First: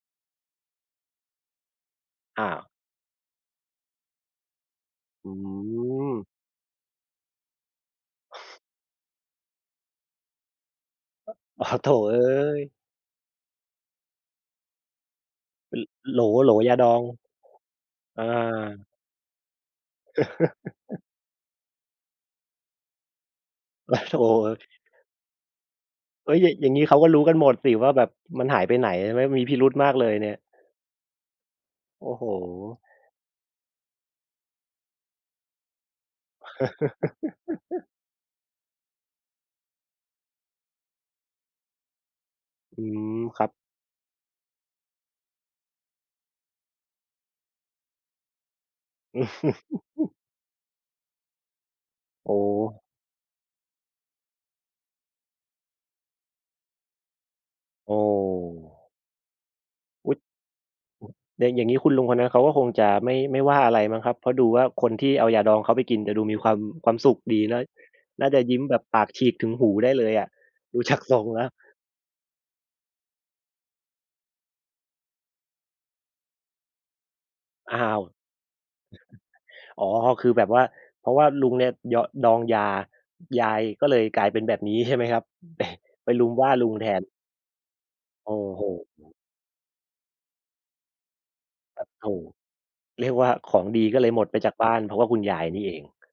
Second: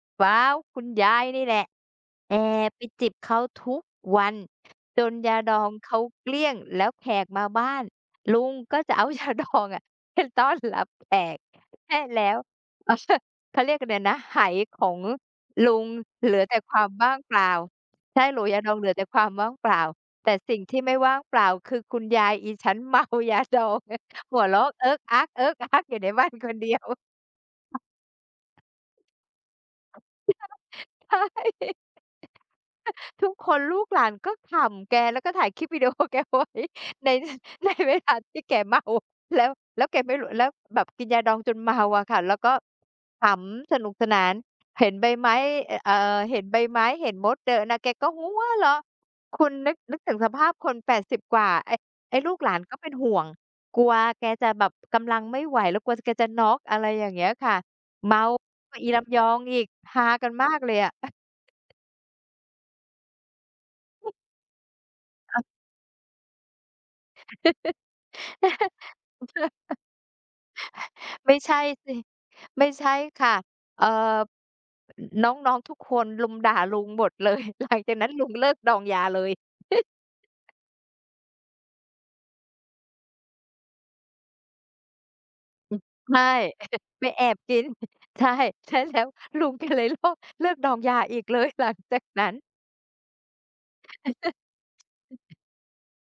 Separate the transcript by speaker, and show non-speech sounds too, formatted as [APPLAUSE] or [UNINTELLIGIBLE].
Speaker 1: ว้าว! คุณยายนี่แหละ แอ
Speaker 2: อ้าว
Speaker 1: บไปจิบเขาทุกวันจน
Speaker 2: อื
Speaker 1: ยาดองเขา
Speaker 2: ม
Speaker 1: เกลี้ยง แล้วแขกมาบ้าน ลุงก็จะเอา ยาดองอะ ไปต้อนรับแขก
Speaker 2: อ้าว โธ
Speaker 1: ใ
Speaker 2: ่
Speaker 1: ห้
Speaker 2: เอ๊
Speaker 1: แล้ว
Speaker 2: ย
Speaker 1: เขาสะ เขาเรียกอะไรนะ ไหของลุ
Speaker 2: ล
Speaker 1: ง
Speaker 2: โหล
Speaker 1: เหลือ
Speaker 2: โหล
Speaker 1: แต่
Speaker 2: ย
Speaker 1: ค
Speaker 2: า
Speaker 1: ว
Speaker 2: ด
Speaker 1: าม
Speaker 2: อง
Speaker 1: ว่างเปล่า ใช
Speaker 2: อ
Speaker 1: ่
Speaker 2: า
Speaker 1: โหลยาดองเหลือแต่ความว่างเปล่า แต่สิ่งที่ไม่
Speaker 2: [CHUCKLES]
Speaker 1: ว่างเปล่าคือ คุณยายอิฉัน เมายาดอง หัวเร
Speaker 2: [CHUCKLES] โ
Speaker 1: า
Speaker 2: ธ่
Speaker 1: ะเอิ๊กอ๊าก เอิ๊กอ๊ากอยู่ในบ้
Speaker 2: เ
Speaker 1: า
Speaker 2: ฮ้
Speaker 1: น
Speaker 2: ย! อ
Speaker 1: ค
Speaker 2: ย่า
Speaker 1: น
Speaker 2: อ
Speaker 1: เ
Speaker 2: ย
Speaker 1: ด
Speaker 2: ่
Speaker 1: ี
Speaker 2: าง
Speaker 1: ย
Speaker 2: งี้
Speaker 1: ว
Speaker 2: เขาก็รู้กันหมดสิว่าแบบมันหายไปไหน? ใช่ไหม มีพิรุธมากเลยเนี่ย
Speaker 1: [UNINTELLIGIBLE] ใช่ [CHUCKLES]
Speaker 2: โอ้โฮ!
Speaker 1: ทุกคนลูกหลานก็ขำแก แล้วก็ถ่ายคลิป วิดีโอแกไว้ใน ใน
Speaker 2: [CHUCKLES]
Speaker 1: เวลาที่แกเมา แล้ว แล้วแกไม่รู้ แล้วแบบกินยาดองจนเมาอะค่ะ แล้วก็
Speaker 2: อืม
Speaker 1: ข
Speaker 2: ครับ
Speaker 1: ำสนุกสนาน เห็นใบไม้ อ เอ่อ เห็นใบไม้เห็นมดเดินน่ะ แกก็หัวเราะ คุณนึก นึกถึ
Speaker 2: [CHUCKLES]
Speaker 1: งสภาพคน 80 กว่า ไอ้ ไอ้
Speaker 2: โ
Speaker 1: ล
Speaker 2: อ
Speaker 1: ูกหลานก็
Speaker 2: ้
Speaker 1: เป็นห่วง กลัวแกจะแบบกำลังไม่ไหว แล้วกลัว จ แกจะน็อก อะไรอย่างเงี้ยค่ะ
Speaker 2: โอ้
Speaker 1: เมากว่าอีลำยองอีก ฮา
Speaker 2: อุ๊ย อ
Speaker 1: กันมากเลยอะ [CHUCKLES]
Speaker 2: แดงอย่างงี้คุณลุงคนนั้นเขาก็คงจะไม่ ไม่ว่าอะไรมั้งครั
Speaker 1: [CHUCKLES]
Speaker 2: บ เพราะดูว่าคนที่เอา
Speaker 1: ค
Speaker 2: ย
Speaker 1: ่ะ
Speaker 2: าดองเขาไปกิน จะดูมีความ ความสุขดีนะ น่าจะยิ้มแบบปากฉีกถึงหู
Speaker 1: [LAUGHS]
Speaker 2: ได้เลยอะ ดู จาก ทรง
Speaker 1: ไม่
Speaker 2: แล้
Speaker 1: ใ
Speaker 2: ว
Speaker 1: ช่สิ ไม่ใช่ค่ะ เอ่อ น้อง ๆ ทุกคนรุมด่าลุงหมด เลย หล
Speaker 2: อ้
Speaker 1: ั
Speaker 2: า
Speaker 1: งจาก
Speaker 2: ว
Speaker 1: นั้นลุง เลิกดองยาเลย
Speaker 2: อ๋
Speaker 1: [CHUCKLES]
Speaker 2: อ คือแบบว่า เพราะว่าลุงเนี่ยยอ ดองยา ยายก็เลยกลายเป็นแบบนี้ใช่ไหมครับ?
Speaker 1: อึ
Speaker 2: [CHUCKLES]
Speaker 1: บ
Speaker 2: ไป
Speaker 1: ใช
Speaker 2: รุม
Speaker 1: ่
Speaker 2: ว่าลุง
Speaker 1: [CHUCKLES]
Speaker 2: แทน
Speaker 1: ไปแอบกิน [CHUCKLES] ใช
Speaker 2: โอ
Speaker 1: ่
Speaker 2: ้โฮ!
Speaker 1: ใช่แล้ว ลุงแกเลยเลิก เลิกดองยาอีกเลยหลัง
Speaker 2: ปัด
Speaker 1: จา
Speaker 2: โธ
Speaker 1: ก
Speaker 2: ่
Speaker 1: นั้น
Speaker 2: เรียกว่าของดี ก็เลยหมดไปจากบ้าน เพราะว่าคุณย
Speaker 1: [CHUCKLES]
Speaker 2: ายนี่เอง